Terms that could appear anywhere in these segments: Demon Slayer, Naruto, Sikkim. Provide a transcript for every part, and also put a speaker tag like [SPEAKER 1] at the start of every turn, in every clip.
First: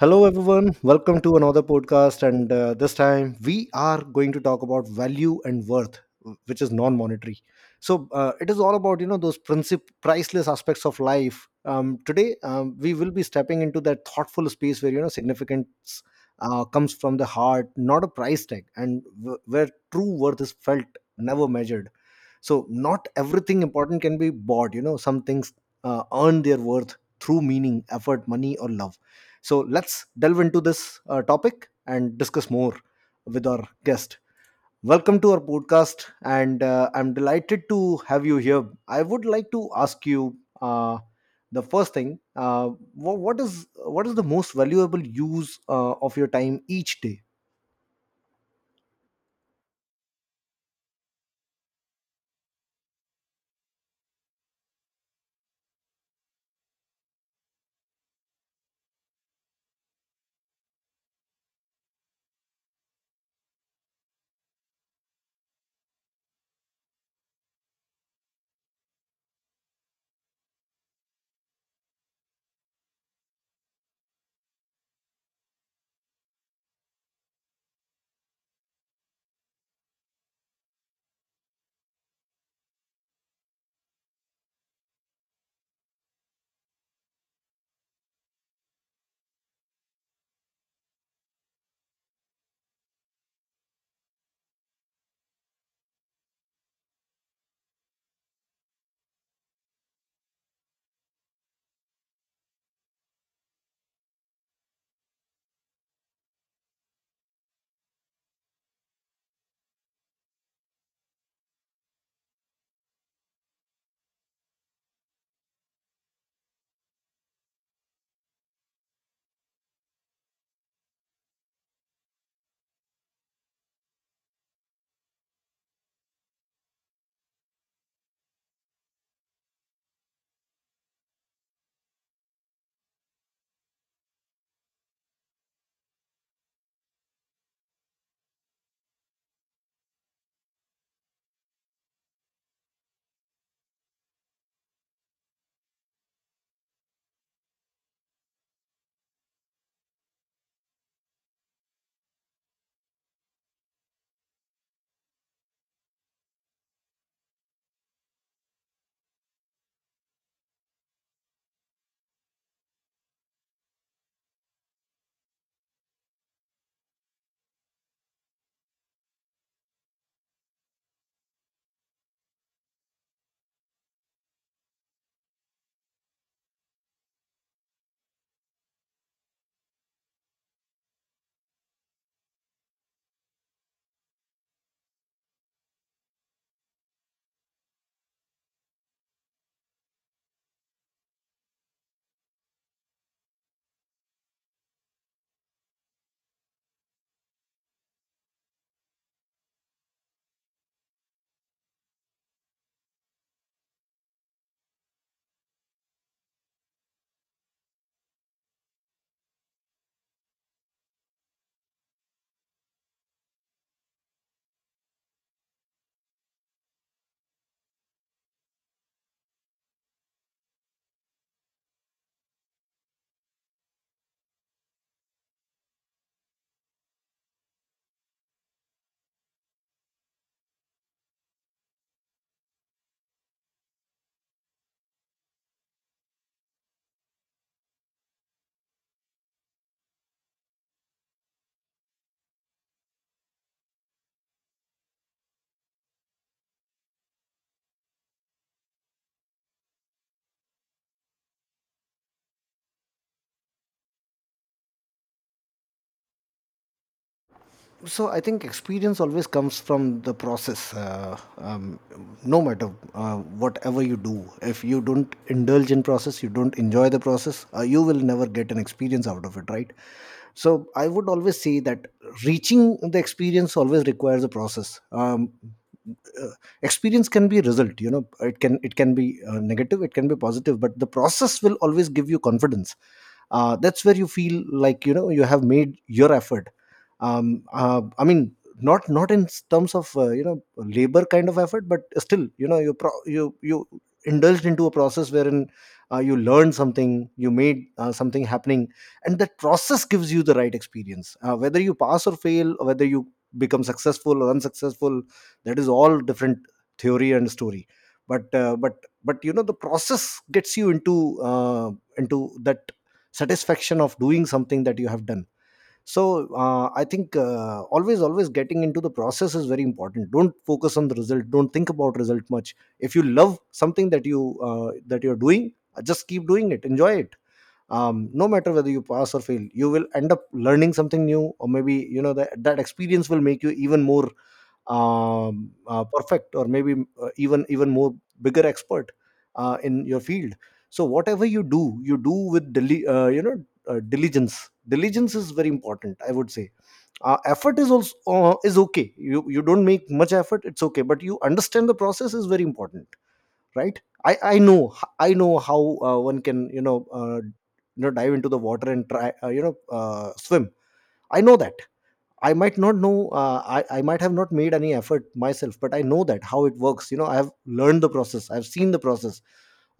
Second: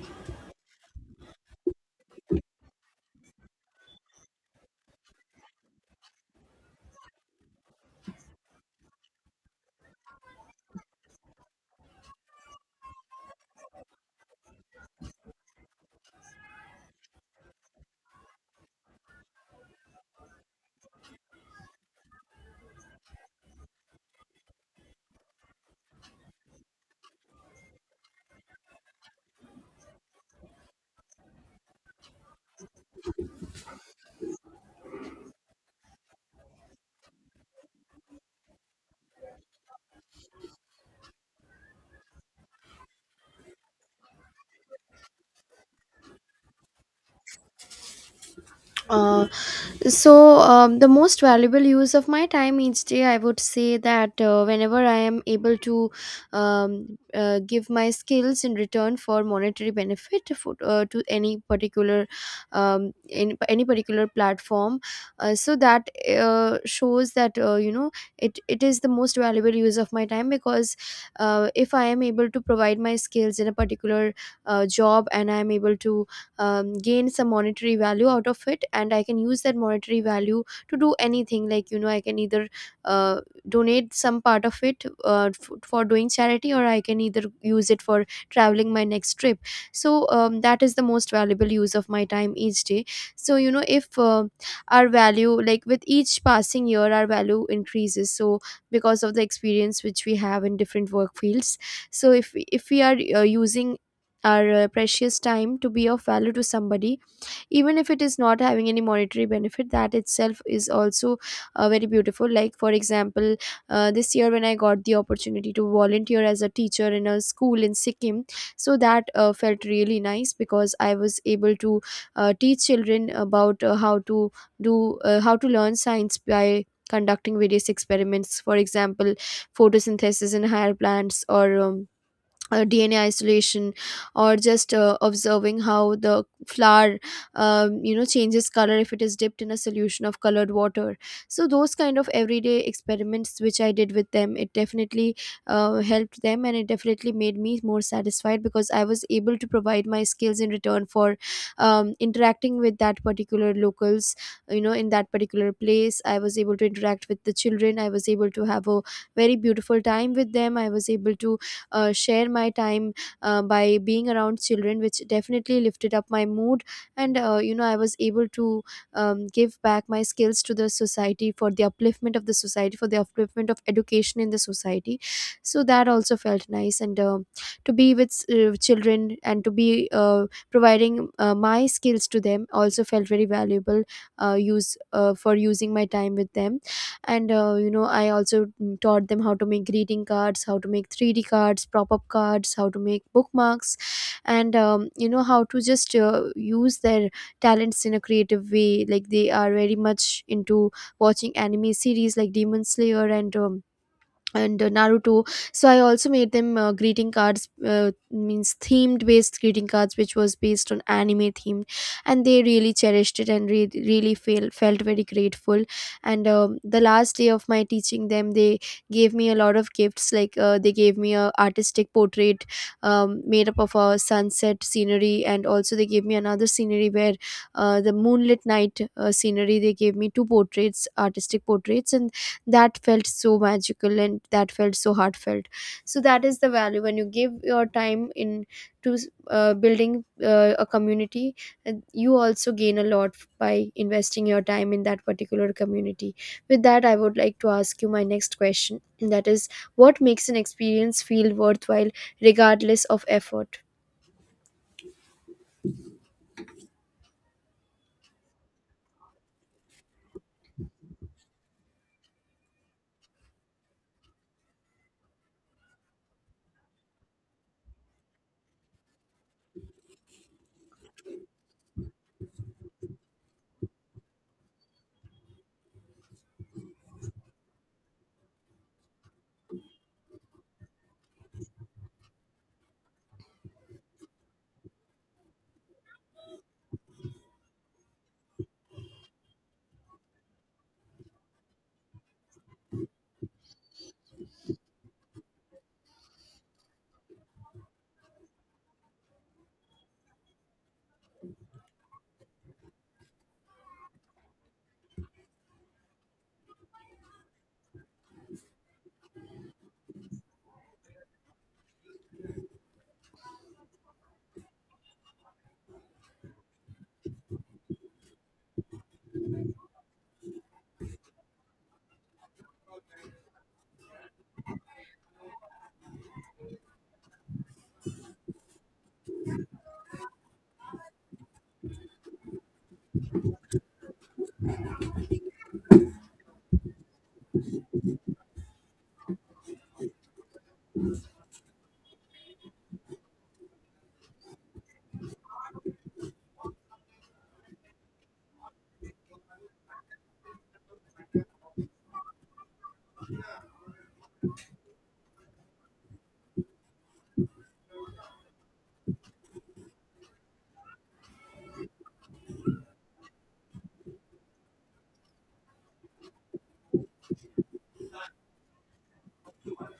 [SPEAKER 1] Hello, everyone. Welcome to another podcast. And this time we are going to talk about value and worth, which is non monetary. So it is all about, you know, those priceless aspects of life. Today, we will be stepping into that thoughtful space where, you know, significance comes from the heart, not a price tag, and where true worth is felt, never measured. So not everything important can be bought, you know, some things earn their worth through meaning, effort, money or love. So let's delve into this topic and discuss more with our guest. Welcome to our podcast, and I'm delighted to have you here. I would like to ask you, uh, the first thing, what is, what is the most valuable use of your time each day?
[SPEAKER 2] Uh, the most valuable use of my time each day, I would say that whenever I am able to give my skills in return for monetary benefit to any particular in any particular platform, so that shows that you know, it is the most valuable use of my time, because if I am able to provide my skills in a particular job and I am able to gain some monetary value out of it, and I can use that monetary value to do anything. Like, you know, I can either uh, donate some part of it for doing charity, or I can either use it for traveling my next trip. So that is the most valuable use of my time each day. So, you know, if our value, like, with each passing year, our value increases, so because of the experience which we have in different work fields. So if we are using our precious time to be of value to somebody, even if it is not having any monetary benefit, that itself is also very beautiful. Like, for example, this year when I got the opportunity to volunteer as a teacher in a school in Sikkim, so that felt really nice because I was able to teach children about how to do how to learn science by conducting various experiments. For example, photosynthesis in higher plants, or DNA isolation, or just observing how the flower you know, changes color if it is dipped in a solution of colored water. So those kind of everyday experiments which I did with them, it definitely helped them, and it definitely made me more satisfied because I was able to provide my skills in return for interacting with that particular locals. You know, in that particular place, I was able to interact with the children, I was able to have a very beautiful time with them, I was able to share my time by being around children, which definitely lifted up my mood. And you know, I was able to give back my skills to the society, for the upliftment of the society, for the upliftment of education in the society. So that also felt nice, and to be with children and to be providing my skills to them also felt very valuable use for using my time with them. And you know, I also taught them how to make greeting cards, how to make 3D cards, prop-up cards, how to make bookmarks, and you know, how to just use their talents in a creative way. Like, they are very much into watching anime series like Demon Slayer, and Naruto. So I also made them greeting cards, means themed based greeting cards, which was based on anime themed, and they really cherished it and really felt very grateful. And the last day of my teaching them, they gave me a lot of gifts. Like, they gave me a artistic portrait made up of a sunset scenery, and also they gave me another scenery where the moonlit night scenery. They gave me two portraits, artistic portraits, and that felt so magical and that felt so heartfelt. So that is the value, when you give your time in to building a community, and you also gain a lot by investing your time in that particular community. With that, I would like to ask you my next question, and that is: what makes an experience feel worthwhile regardless of effort?
[SPEAKER 1] So I think experience always comes from the process. No matter whatever you do, if you don't indulge in process, you don't enjoy the process, you will never get an experience out of it, right? So I would always say that reaching the experience always requires a process. Uh, Experience can be a result, you know, it can, it can be negative, it can be positive, but the process will always give you confidence. That's where you feel like, you know, you have made your effort. I mean, not in terms of you know, labor kind of effort, but still, you know, you you indulged into a process wherein you learned something, you made something happening, and that process gives you the right experience, whether you pass or fail, or whether you become successful or unsuccessful. That is all different theory and story. But uh, but but you know, the process gets you into that satisfaction of doing something that you have done. So I think always getting into the process is very important. Don't focus on the result, don't think about result much. If you love something that you that you're doing, just keep doing it, enjoy it. No matter whether you pass or fail, you will end up learning something new, or maybe, you know, that experience will make you even more perfect, or maybe even more bigger expert in your field. So whatever you do, you do with you know, diligence. Is very important, I would say. Effort is also is okay, you don't make much effort, it's okay, but you understand the process is very important. Right, I know, I know how one can, you know, you know, dive into the water and try, you know, swim. I know that. I might not know, I might have not made any effort myself, but I know that how it works. You know, I have learned the process, I've seen the process,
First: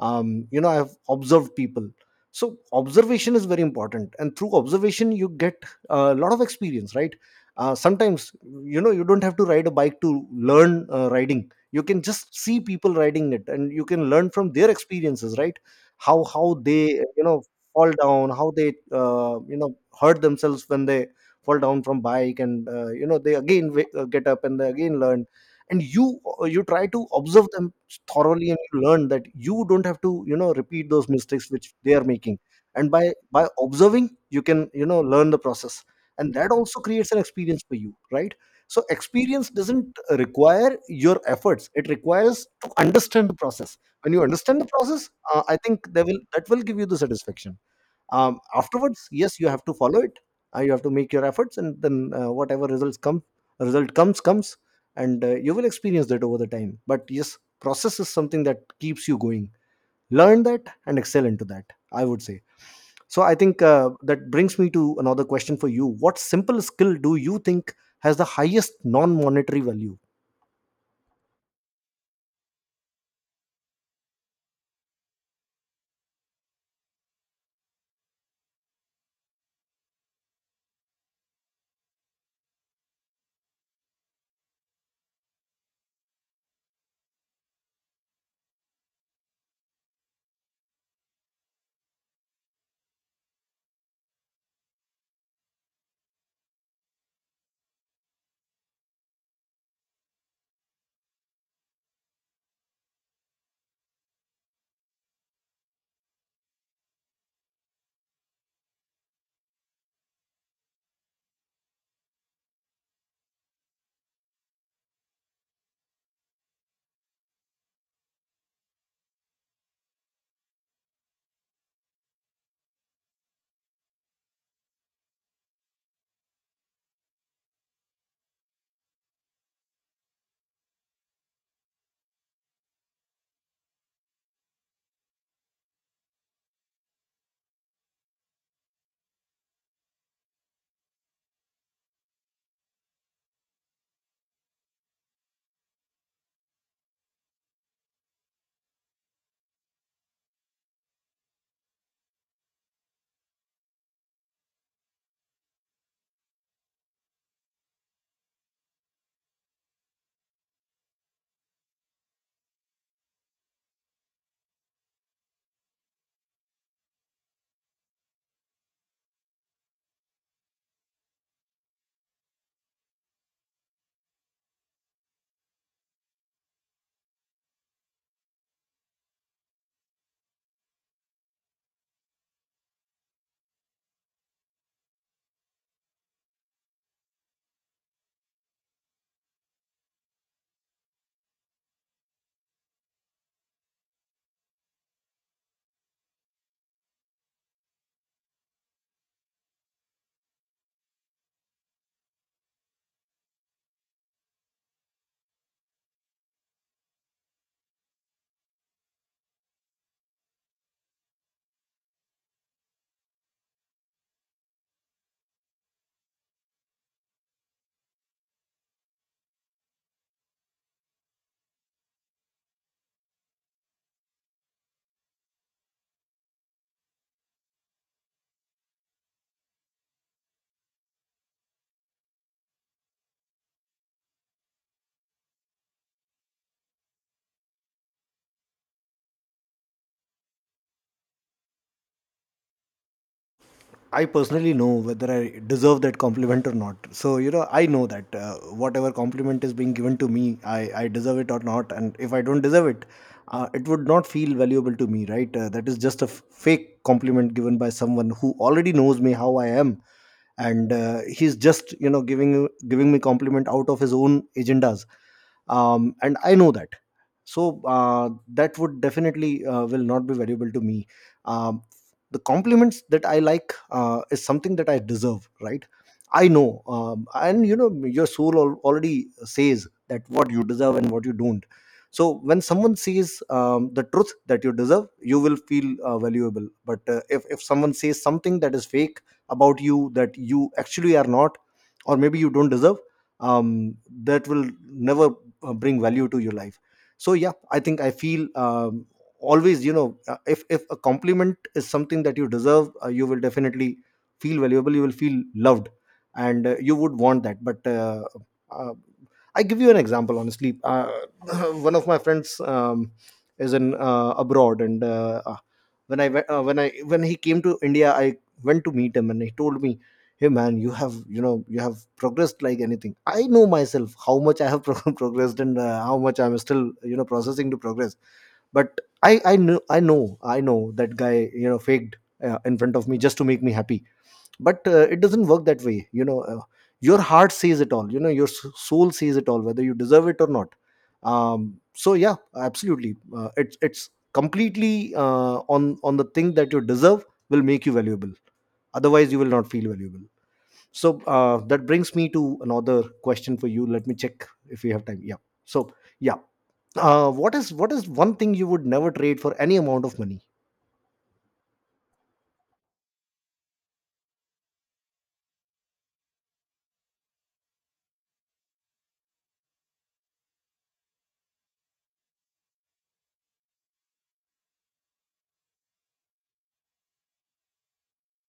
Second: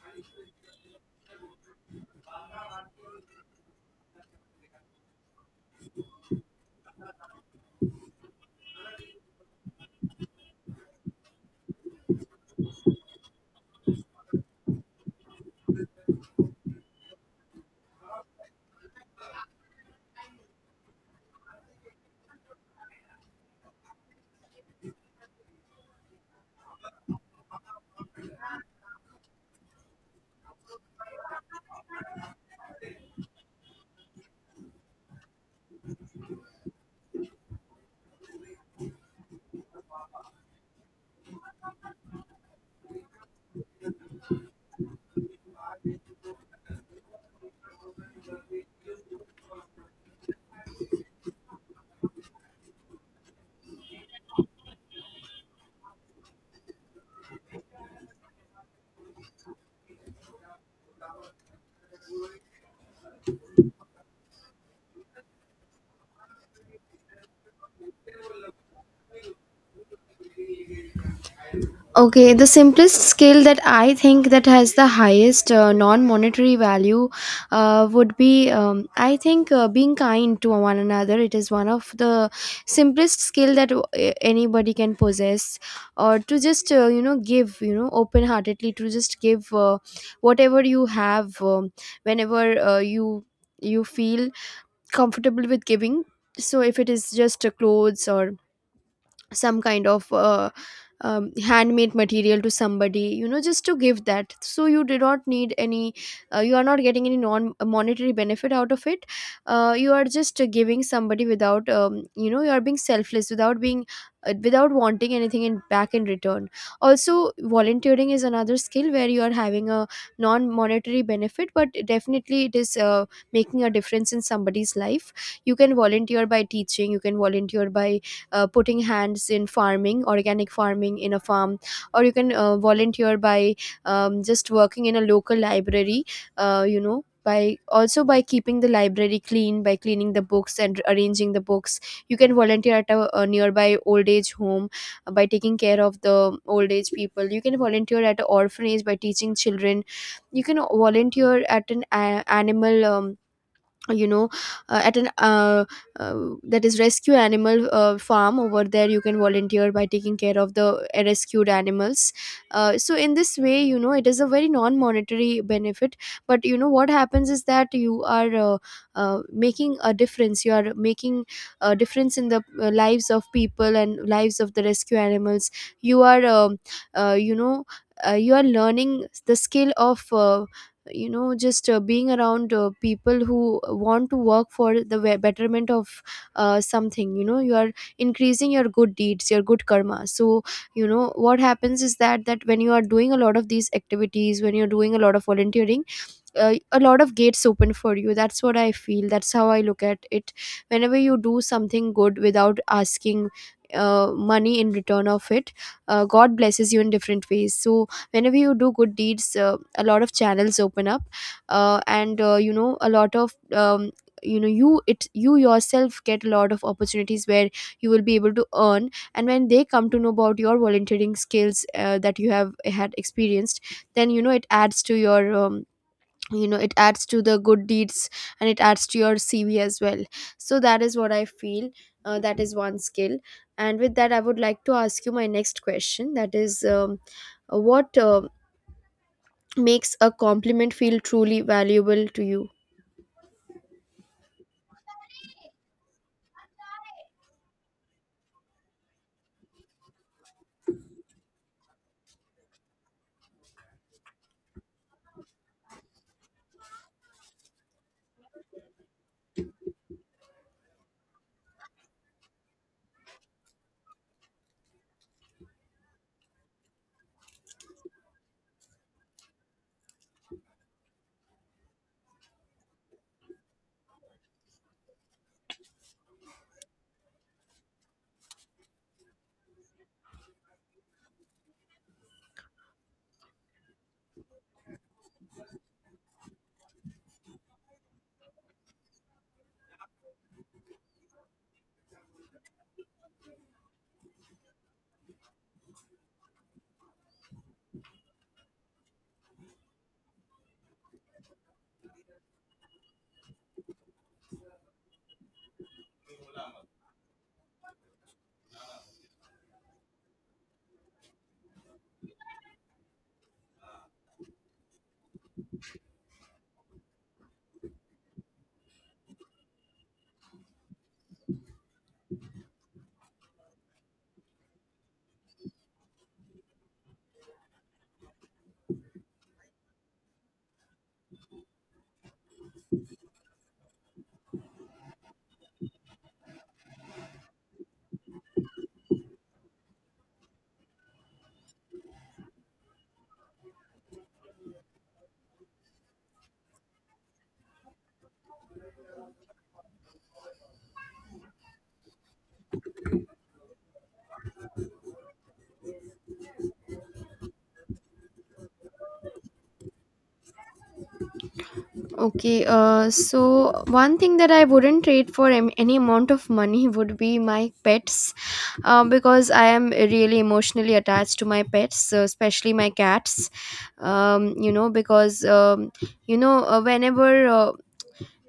[SPEAKER 1] you know, I have observed people. So, observation is very important. And through observation, you get a lot of experience, right? Sometimes, you know, you don't have to ride a bike to learn riding. You can just see people riding it, and you can learn from their experiences, right? How they, you know, fall down, how they, you know, hurt themselves when they fall down from bike, and you know, they again get up and they again learn. And you, you try to observe them thoroughly, and you learn that you don't have to, you know, repeat those mistakes which they are making. And by observing, you can, you know, learn the process, and that also creates an experience for you, right? So experience doesn't require your efforts, it requires to understand the process. When you understand the process, I think they will that will give you the satisfaction. Afterwards, yes, you have to follow it. You have to make your efforts, and then whatever results come, result comes. And you will experience that over the time, but yes, process is something that keeps you going. Learn that and excel into that, I would say. So I think that brings me to another question for you. What simple skill do you think has the highest non monetary value?
[SPEAKER 2] Okay, the simplest skill that I think that has the highest non-monetary value would be, I think, being kind to one another. It is one of the simplest skill that anybody can possess, or to just you know, give, you know, open-heartedly, to just give whatever you have, whenever you feel comfortable with giving. So if it is just clothes or some kind of handmade material to somebody, you know, just to give that. So you do not need any you are not getting any non monetary benefit out of it. Uh, you are just giving somebody without you know, you are being selfless, without being without wanting anything in back in return. Also, volunteering is another skill where you are having a non monetary benefit, but definitely it is making a difference in somebody's life. You can volunteer by teaching, you can volunteer by putting hands in farming, organic farming in a farm, or you can volunteer by just working in a local library, you know, by also by keeping the library clean, by cleaning the books and arranging the books. You can volunteer at a nearby old age home, by taking care of the old age people. You can volunteer at an orphanage by teaching children. You can volunteer at an animal you know, at an uh, that is rescue animal farm over there, you can volunteer by taking care of the rescued animals. Uh, so in this way, you know, it is a very non monetary benefit, but you know what happens is that you are making a difference, you are making a difference in the lives of people and lives of the rescue animals. You are you know, you are learning the skill of you know, just being around people who want to work for the betterment of something. You know, you are increasing your good deeds, your good karma. So you know what happens is that that when you are doing a lot of these activities, when you're doing a lot of volunteering, a lot of gates open for you. That's what I feel, that's how I look at it. Whenever you do something good without asking money in return of it, god blesses you in different ways. So whenever you do good deeds, a lot of channels open up, and you know, a lot of you know, you yourself get a lot of opportunities where you will be able to earn. And when they come to know about your volunteering skills, that you have had experienced, then you know, it adds to your you know, it adds to the good deeds, and it adds to your cv as well. So that is what I feel, that is one skill. And with that, I would like to ask you my next question, that is, what makes a compliment feel truly valuable to you?
[SPEAKER 1] I personally know whether I deserve that compliment or not. So, you know, I know that whatever compliment is being given to me, I deserve it or not. And if I don't deserve it, it would not feel valuable to me, right? That is just a fake compliment given by someone who already knows me how I am. And he's just, you know, giving me compliment out of his own agendas. And I know that. So that would definitely will not be valuable to me. Um, the compliments that I like is something that I deserve, right? I know, and you know your soul already says that what you deserve and what you don't. So when someone says, the truth that you deserve, you will feel valuable, but if someone says something that is fake about you that you actually are not, or maybe you don't deserve, um, that will never bring value to your life. So yeah, I think I feel, always, you know, if a compliment is something that you deserve, you will definitely feel valuable, you will feel loved, and you would want that. But uh, uh, I give you an example, honestly, one of my friends, is in abroad, and when when I, when he came to India, I went to meet him, and he told me, "Hey man, you have, you know, you have progressed like anything." I know myself how much I have progressed and how much I'm still, you know, processing to progress. But I know, I know that guy, you know, faked in front of me just to make me happy. But it doesn't work that way, you know, your heart says it all, you know, your soul says it all, whether you deserve it or not. Um so yeah, absolutely, it's completely on the thing that you deserve will make you valuable, otherwise you will not feel valuable. So that brings me to another question for you. Let me check if we have time. Yeah. So yeah, what is, what is one thing you would never trade for any amount of money?
[SPEAKER 2] Okay, so one thing that I wouldn't trade for any amount of money would be my pets, because I am really emotionally attached to my pets, especially my cats. You know, because you know, uh, whenever uh,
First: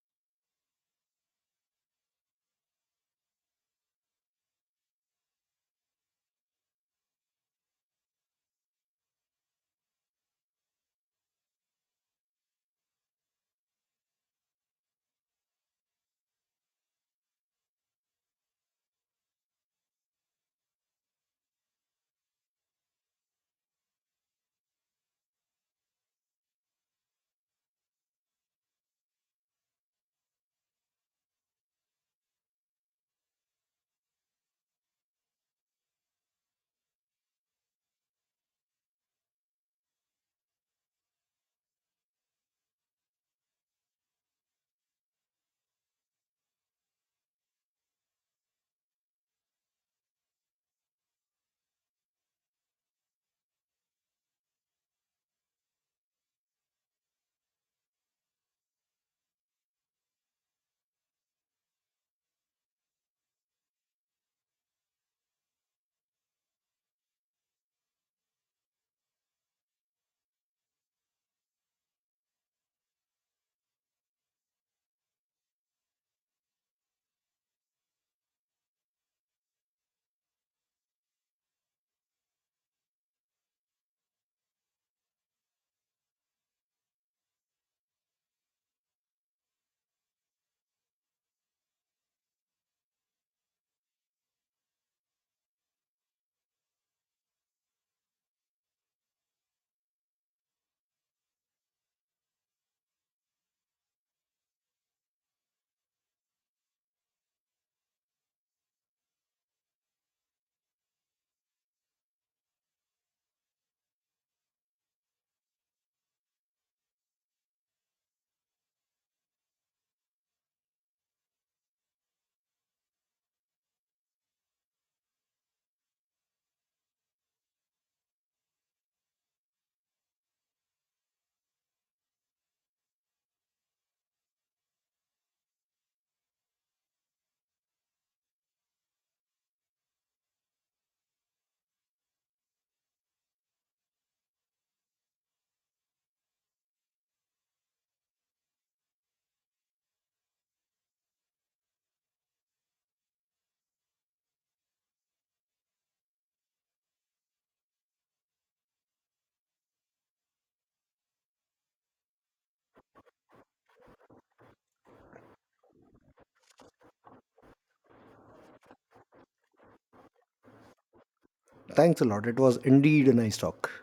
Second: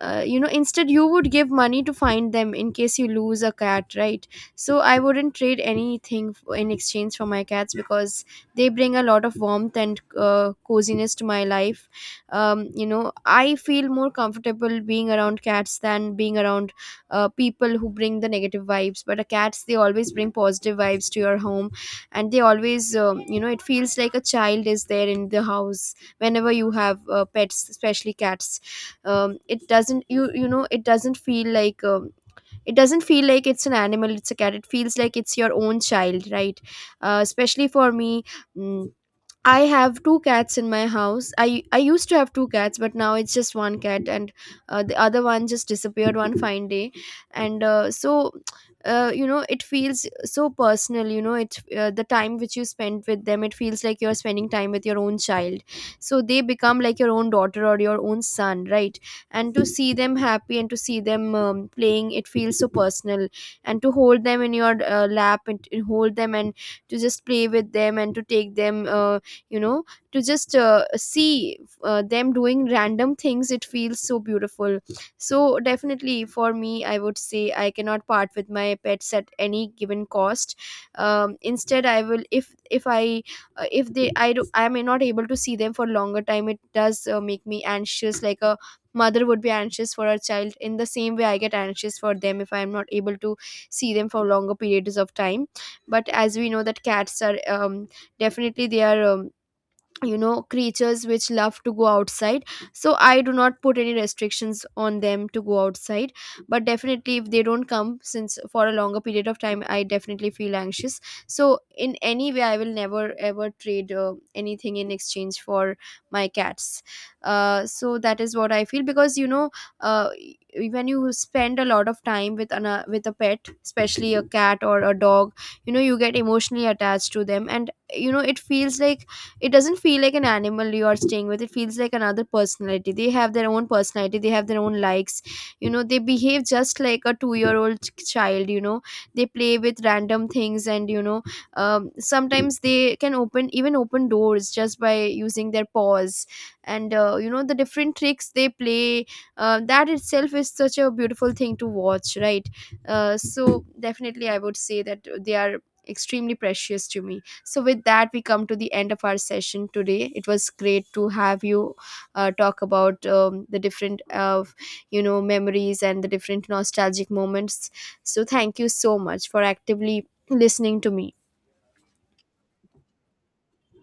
[SPEAKER 2] uh, you know, instead you would give money to find them in case you lose a cat, right? So I wouldn't trade anything in exchange for my cats because they bring a lot of warmth and coziness to my life. You know, I feel more comfortable being around cats than being around people who bring the negative vibes, but cats, they always bring positive vibes to your home. And they always you know, it feels like a child is there in the house whenever you have pets, especially cats. It doesn't, you know, it doesn't feel like it doesn't feel like it's an animal, it's a cat, it feels like it's your own child, right? Especially for me. mm, I have two cats in my house. I used to have two cats, but now it's just one cat, and the other one just disappeared one fine day, and so. You know, it feels so personal. You know, it the time which you spend with them, it feels like you're spending time with your own child. So they become like your own daughter or your own son, right? And to see them happy and to see them playing, it feels so personal. And to hold them in your lap, and to hold them and to just play with them, and to take them you know, to just see them doing random things, it feels so beautiful. So definitely, for me, I would say I cannot part with my pets at any given cost. Instead, I will if I if they I do I may not able to see them for longer time, it does make me anxious, like a mother would be anxious for her child. In the same way, I get anxious for them if I am not able to see them for longer periods of time. But as we know, that cats are definitely they are you know, creatures which love to go outside. So I do not put any restrictions on them to go outside, but definitely if they don't come since for a longer period of time, I definitely feel anxious. So in any way, I will never ever trade anything in exchange for my cats. Uh, so that is what I feel, because you know, uh, when you spend a lot of time with with a pet, especially a cat or a dog, you know, you get emotionally attached to them, and you know, it feels like, it doesn't feel like an animal you are staying with, it feels like another personality. They have their own personality, they have their own likes, you know, they behave just like a 2-year old child. You know, they play with random things, and you know, sometimes they can open, even open doors just by using their paws. And you know, the different tricks they play, that itself is such a beautiful thing to watch, right? So definitely, I would say that they are extremely precious to me. So, with that, we come to the end of our session today. It was great to have you talk about the different, you know, memories and the different nostalgic moments. So, thank you so much for actively listening to me.
[SPEAKER 1] Thanks a lot. It was indeed a nice talk.